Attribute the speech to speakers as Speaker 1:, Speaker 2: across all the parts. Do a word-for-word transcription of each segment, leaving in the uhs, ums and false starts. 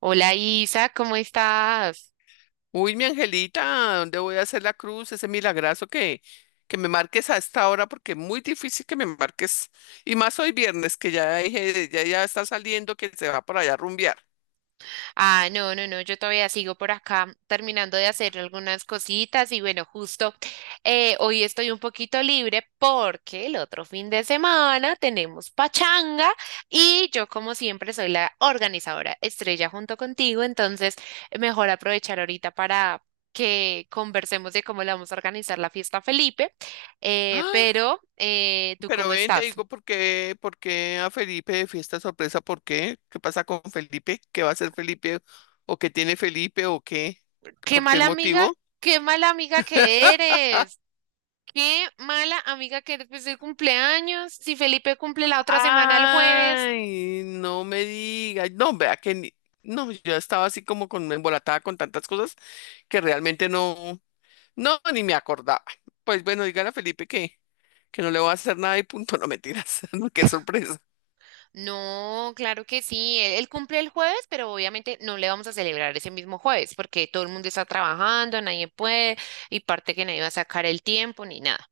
Speaker 1: Hola Isa, ¿cómo estás?
Speaker 2: Uy, mi angelita, ¿dónde voy a hacer la cruz? Ese milagrazo que, que me marques a esta hora, porque es muy difícil que me marques. Y más hoy viernes, que ya dije, ya, ya está saliendo, que se va por allá a rumbear.
Speaker 1: Ah, no, no, no, yo todavía sigo por acá terminando de hacer algunas cositas y bueno, justo eh, hoy estoy un poquito libre porque el otro fin de semana tenemos pachanga y yo como siempre soy la organizadora estrella junto contigo, entonces mejor aprovechar ahorita para que conversemos de cómo le vamos a organizar la fiesta a Felipe, eh,
Speaker 2: ah
Speaker 1: pero eh, ¿tú
Speaker 2: Pero
Speaker 1: cómo
Speaker 2: ven, te
Speaker 1: estás?
Speaker 2: digo por qué, por qué a Felipe de fiesta sorpresa, ¿por qué? ¿Qué pasa con Felipe? ¿Qué va a hacer Felipe? ¿O qué tiene Felipe? ¿O qué?
Speaker 1: Qué
Speaker 2: ¿Por qué
Speaker 1: mala amiga,
Speaker 2: motivo?
Speaker 1: qué mala amiga que eres. Qué mala amiga que eres. Pues el cumpleaños. Si Felipe cumple la otra semana el jueves.
Speaker 2: Ay, no me digas. No, vea que ni- no, yo estaba así como con embolatada con tantas cosas que realmente no, no, ni me acordaba. Pues bueno, dígale a Felipe que, que no le voy a hacer nada y punto, no mentiras, no, qué sorpresa.
Speaker 1: No, claro que sí. Él, él cumple el jueves, pero obviamente no le vamos a celebrar ese mismo jueves porque todo el mundo está trabajando, nadie puede y parte que nadie va a sacar el tiempo ni nada.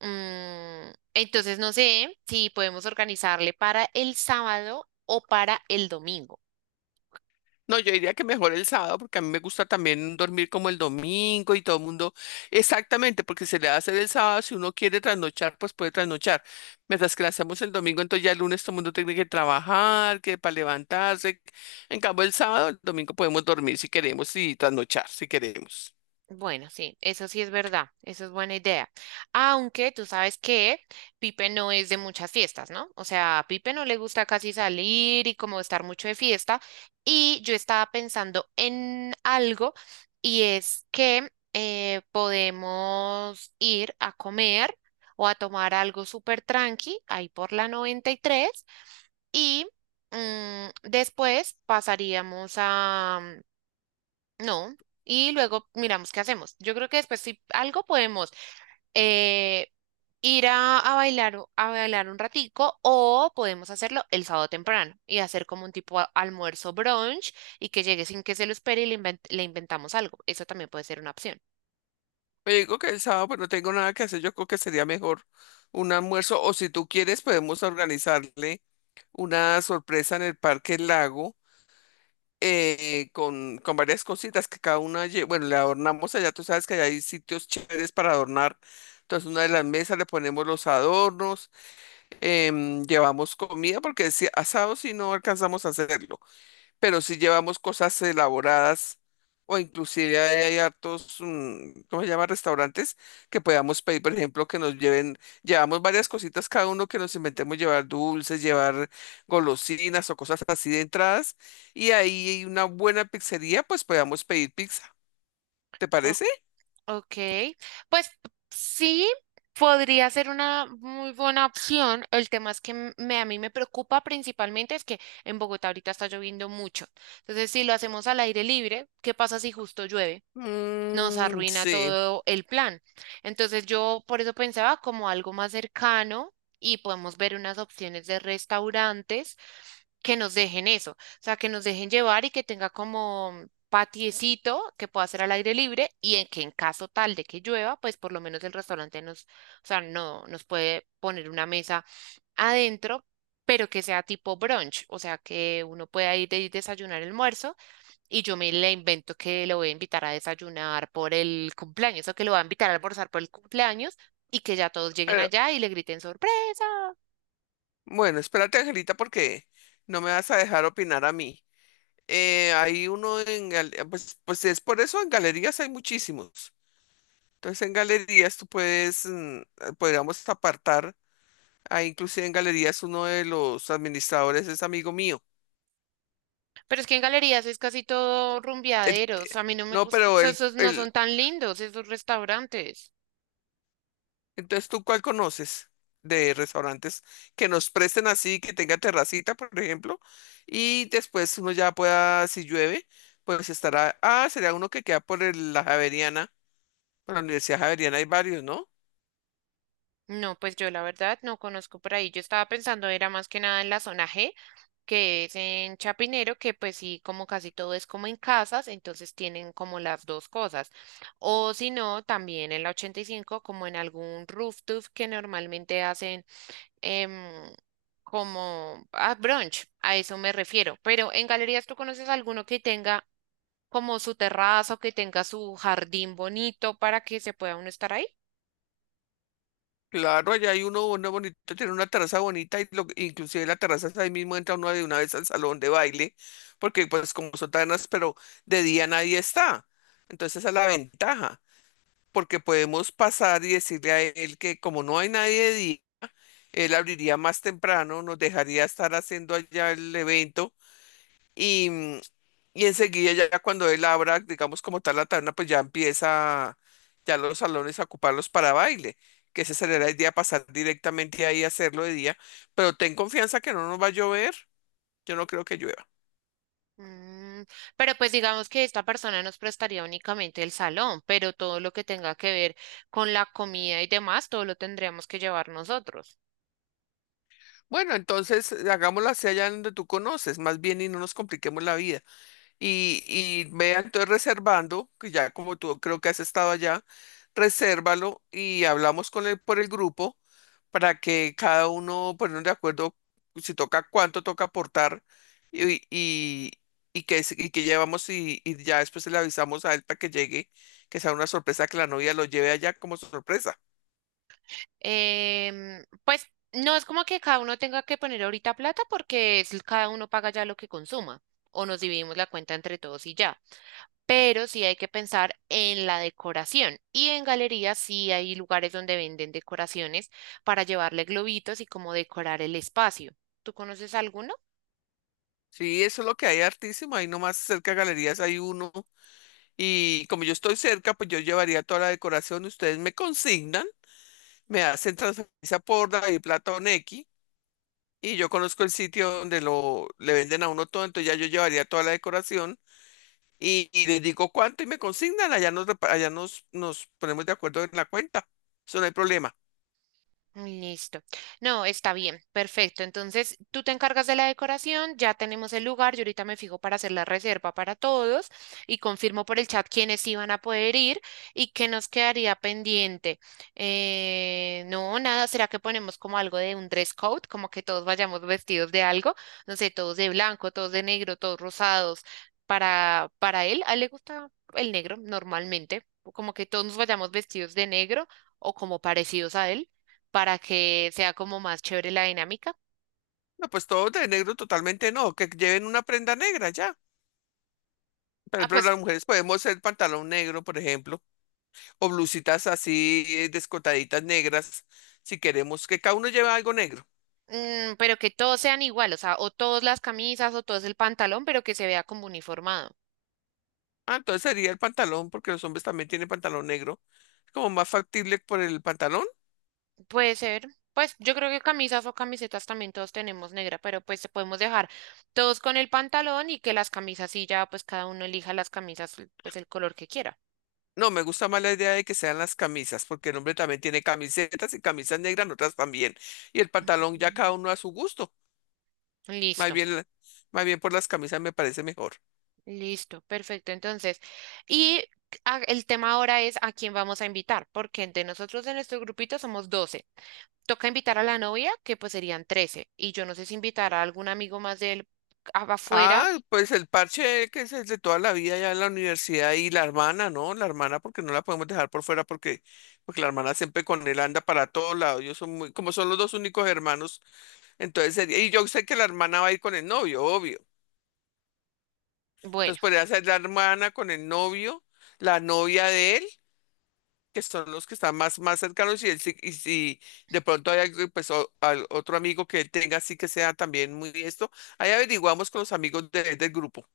Speaker 1: Mm, entonces no sé si podemos organizarle para el sábado o para el domingo.
Speaker 2: No, yo diría que mejor el sábado porque a mí me gusta también dormir como el domingo y todo el mundo. Exactamente, porque se le hace el sábado, si uno quiere trasnochar, pues puede trasnochar. Mientras que la hacemos el domingo, entonces ya el lunes todo el mundo tiene que trabajar, que para levantarse. En cambio, el sábado, el domingo podemos dormir si queremos y trasnochar si queremos.
Speaker 1: Bueno, sí, eso sí es verdad, eso es buena idea. Aunque tú sabes que Pipe no es de muchas fiestas, ¿no? O sea, a Pipe no le gusta casi salir y como estar mucho de fiesta. Y yo estaba pensando en algo y es que eh, podemos ir a comer o a tomar algo súper tranqui ahí por la noventa y tres y tres y mm, después pasaríamos a, no. Y luego miramos qué hacemos. Yo creo que después si algo podemos eh, ir a, a bailar, o- a bailar un ratico o podemos hacerlo el sábado temprano y hacer como un tipo a- almuerzo brunch y que llegue sin que se lo espere y le, invent- le inventamos algo. Eso también puede ser una opción.
Speaker 2: Pero digo que el sábado pues no tengo nada que hacer, yo creo que sería mejor un almuerzo o si tú quieres podemos organizarle una sorpresa en el Parque Lago eh, con, con varias cositas que cada una, lle- bueno, le adornamos allá, tú sabes que allá hay sitios chéveres para adornar. Entonces, una de las mesas le ponemos los adornos, em, llevamos comida, porque si asado si no alcanzamos a hacerlo pero si llevamos cosas elaboradas o inclusive hay, hay hartos, mm, ¿cómo se llama? Restaurantes que podamos pedir, por ejemplo, que nos lleven, llevamos varias cositas cada uno que nos inventemos llevar dulces, llevar golosinas o cosas así de entradas y ahí hay una buena pizzería, pues podamos pedir pizza. ¿Te parece?
Speaker 1: Ok, pues sí, podría ser una muy buena opción. El tema es que m- me, a mí me preocupa principalmente es que en Bogotá ahorita está lloviendo mucho. Entonces, si lo hacemos al aire libre, ¿qué pasa si justo llueve? Nos
Speaker 2: Mm,
Speaker 1: arruina
Speaker 2: sí.
Speaker 1: todo el plan. Entonces yo por eso pensaba como algo más cercano y podemos ver unas opciones de restaurantes que nos dejen eso, o sea, que nos dejen llevar y que tenga como patiecito que pueda ser al aire libre y en que en caso tal de que llueva, pues por lo menos el restaurante nos, o sea, no nos puede poner una mesa adentro, pero que sea tipo brunch, o sea, que uno pueda ir de desayunar, almuerzo y yo me le invento que lo voy a invitar a desayunar por el cumpleaños o que lo voy a invitar a almorzar por el cumpleaños y que ya todos lleguen
Speaker 2: Pero,
Speaker 1: allá y le griten sorpresa.
Speaker 2: bueno, espérate, Angelita, porque no me vas a dejar opinar a mí. Eh, hay uno en, gal- pues, pues es por eso en galerías hay muchísimos. Entonces en galerías tú puedes, mm, eh, podríamos apartar, ahí inclusive en galerías uno de los administradores es amigo mío.
Speaker 1: Pero es que en galerías es casi todo
Speaker 2: Él-
Speaker 1: rumbeaderos. A mí no me
Speaker 2: no,
Speaker 1: gustan,
Speaker 2: pero él,
Speaker 1: esos no
Speaker 2: él,
Speaker 1: son tan lindos esos restaurantes.
Speaker 2: entonces ¿tú cuál conoces de restaurantes que nos presten así, que tenga terracita, por ejemplo? Y después uno ya pueda, si llueve, pues estará, ah, sería uno que queda por el- la Javeriana, por la Universidad Javeriana hay varios, ¿no?
Speaker 1: No, pues yo la verdad no conozco por ahí. Yo estaba pensando era más que nada en la zona G, que es en Chapinero, que pues sí, como casi todo es como en casas, entonces tienen como las dos cosas. O si no, también en la ochenta y cinco, como en algún rooftop que normalmente hacen em, como ah, brunch, a eso me refiero. Pero en galerías, ¿tú conoces alguno que tenga como su terraza o que tenga su jardín bonito para que se pueda uno estar ahí?
Speaker 2: Claro, allá hay uno uno bonito, tiene una terraza bonita y lo, inclusive la terraza es ahí mismo entra uno de una vez al salón de baile, porque pues como son tabernas, pero de día nadie está. Entonces esa es la ventaja, porque podemos pasar y decirle a él que como no hay nadie de día, él abriría más temprano, nos dejaría estar haciendo allá el evento y, mm, y enseguida ya ya cuando él abra, digamos como tal la taberna, pues ya empieza ya los salones a ocuparlos para baile, que ese será el día pasar directamente ahí a hacerlo de día, pero ten confianza que no nos va a llover, yo no creo que llueva.
Speaker 1: Mm, pero pues digamos que esta persona nos prestaría únicamente el salón, pero todo lo que tenga que ver con la comida y demás, todo lo tendríamos que llevar nosotros.
Speaker 2: Bueno, entonces eh, hagámoslo hacia allá donde tú conoces, más bien y no nos compliquemos la vida. y, y vea entonces reservando, que ya como tú creo que has estado allá, resérvalo y hablamos con él por el grupo para que cada uno ponernos de acuerdo si toca cuánto toca aportar y, y, y que, es- y que llevamos y, y ya después le avisamos a él para que llegue, que sea una sorpresa que la novia lo lleve allá como sorpresa.
Speaker 1: Em, pues no es como que cada uno tenga que poner ahorita plata porque es, cada uno paga ya lo que consuma o nos dividimos la cuenta entre todos y ya. Pero sí hay que pensar en la decoración y en galerías sí hay lugares donde venden decoraciones para llevarle globitos y como decorar el espacio. ¿Tú conoces alguno?
Speaker 2: Sí, eso es lo que hay hartísimo, ahí nomás cerca de galerías hay uno y como yo estoy cerca, pues yo llevaría toda la decoración, ustedes me consignan. Me hacen transferencia por David Plata o Nequi y yo conozco el sitio donde lo le venden a uno todo, entonces ya yo llevaría toda la decoración y, y les digo cuánto y me consignan, allá nos repa- allá nos, nos ponemos de acuerdo en la cuenta. Eso no hay problema.
Speaker 1: Listo. No, está bien, perfecto. Entonces, tú te encargas de la decoración, ya tenemos el lugar, yo ahorita me fijo para hacer la reserva para todos y confirmo por el chat quiénes iban a poder ir y qué nos quedaría pendiente. Eh, no, nada, ¿será que ponemos como algo de un dress code? Como que todos vayamos vestidos de algo, no sé, todos de blanco, todos de negro, todos rosados. Para, para él, a él le gusta el negro normalmente, como que todos nos vayamos vestidos de negro o como parecidos a él para que sea como más chévere la dinámica.
Speaker 2: No, pues todo de negro totalmente no, que lleven una prenda negra ya. Por
Speaker 1: Ah,
Speaker 2: ejemplo,
Speaker 1: pues,
Speaker 2: las mujeres podemos hacer pantalón negro, por ejemplo, o blusitas así eh, descotaditas negras, si queremos que cada uno lleve algo negro.
Speaker 1: mm, pero que todos sean igual, o sea, o todas las camisas o todo el pantalón, pero que se vea como uniformado.
Speaker 2: Ah, entonces sería el pantalón, porque los hombres también tienen pantalón negro. Es como más factible por el pantalón.
Speaker 1: Puede ser, pues yo creo que camisas o camisetas también todos tenemos negra, pero pues podemos dejar todos con el pantalón y que las camisas sí ya, pues cada uno elija las camisas, pues el color que quiera.
Speaker 2: No, me gusta más la idea de que sean las camisas, porque el hombre también tiene camisetas y camisas negras, otras también. Y el pantalón ya cada
Speaker 1: Mm.
Speaker 2: uno a su gusto. Más
Speaker 1: Listo,
Speaker 2: bien, la- más bien por las camisas me parece mejor.
Speaker 1: listo, perfecto. Entonces, y a- el tema ahora es a quién vamos a invitar, porque entre nosotros de nuestro grupito somos doce. Toca invitar a la novia, que pues serían trece, y yo no sé si invitar a algún amigo más de él a- afuera.
Speaker 2: Ah, pues el parche que es el de toda la vida ya en la universidad y la hermana, ¿no? La hermana, porque no la podemos dejar por fuera, porque, porque la hermana siempre con él anda para todos lados. Yo son muy, como son los dos únicos hermanos. Entonces sería, y yo sé que la hermana va a ir con el novio, obvio.
Speaker 1: Bueno,
Speaker 2: Entonces podría ser la hermana con el novio, la novia de él, que son los que están más, más cercanos, y, él, sí- y si de pronto hay algo, pues, o- al- otro amigo que él tenga, así que sea también muy esto, ahí averiguamos con los amigos de- del grupo.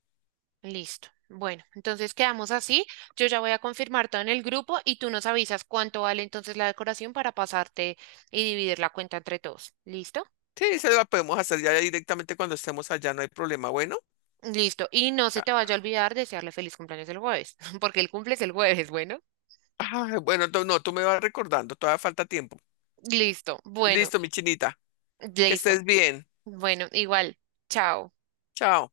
Speaker 1: listo. Bueno, entonces quedamos así. Yo ya voy a confirmar todo en el grupo y tú nos avisas cuánto vale entonces la decoración para pasarte y dividir la cuenta entre todos. ¿Listo?
Speaker 2: Sí, esa la podemos hacer ya directamente cuando estemos allá, no hay problema. Bueno.
Speaker 1: Listo. Y no se te
Speaker 2: Ah,
Speaker 1: vaya a olvidar desearle feliz cumpleaños el jueves, porque el cumple es el jueves, bueno.
Speaker 2: ah, bueno, tú- no, tú me vas recordando, todavía falta tiempo.
Speaker 1: Listo. Bueno,
Speaker 2: Listo, mi chinita, que
Speaker 1: listo.
Speaker 2: estés bien.
Speaker 1: Bueno, igual. Chao.
Speaker 2: Chao.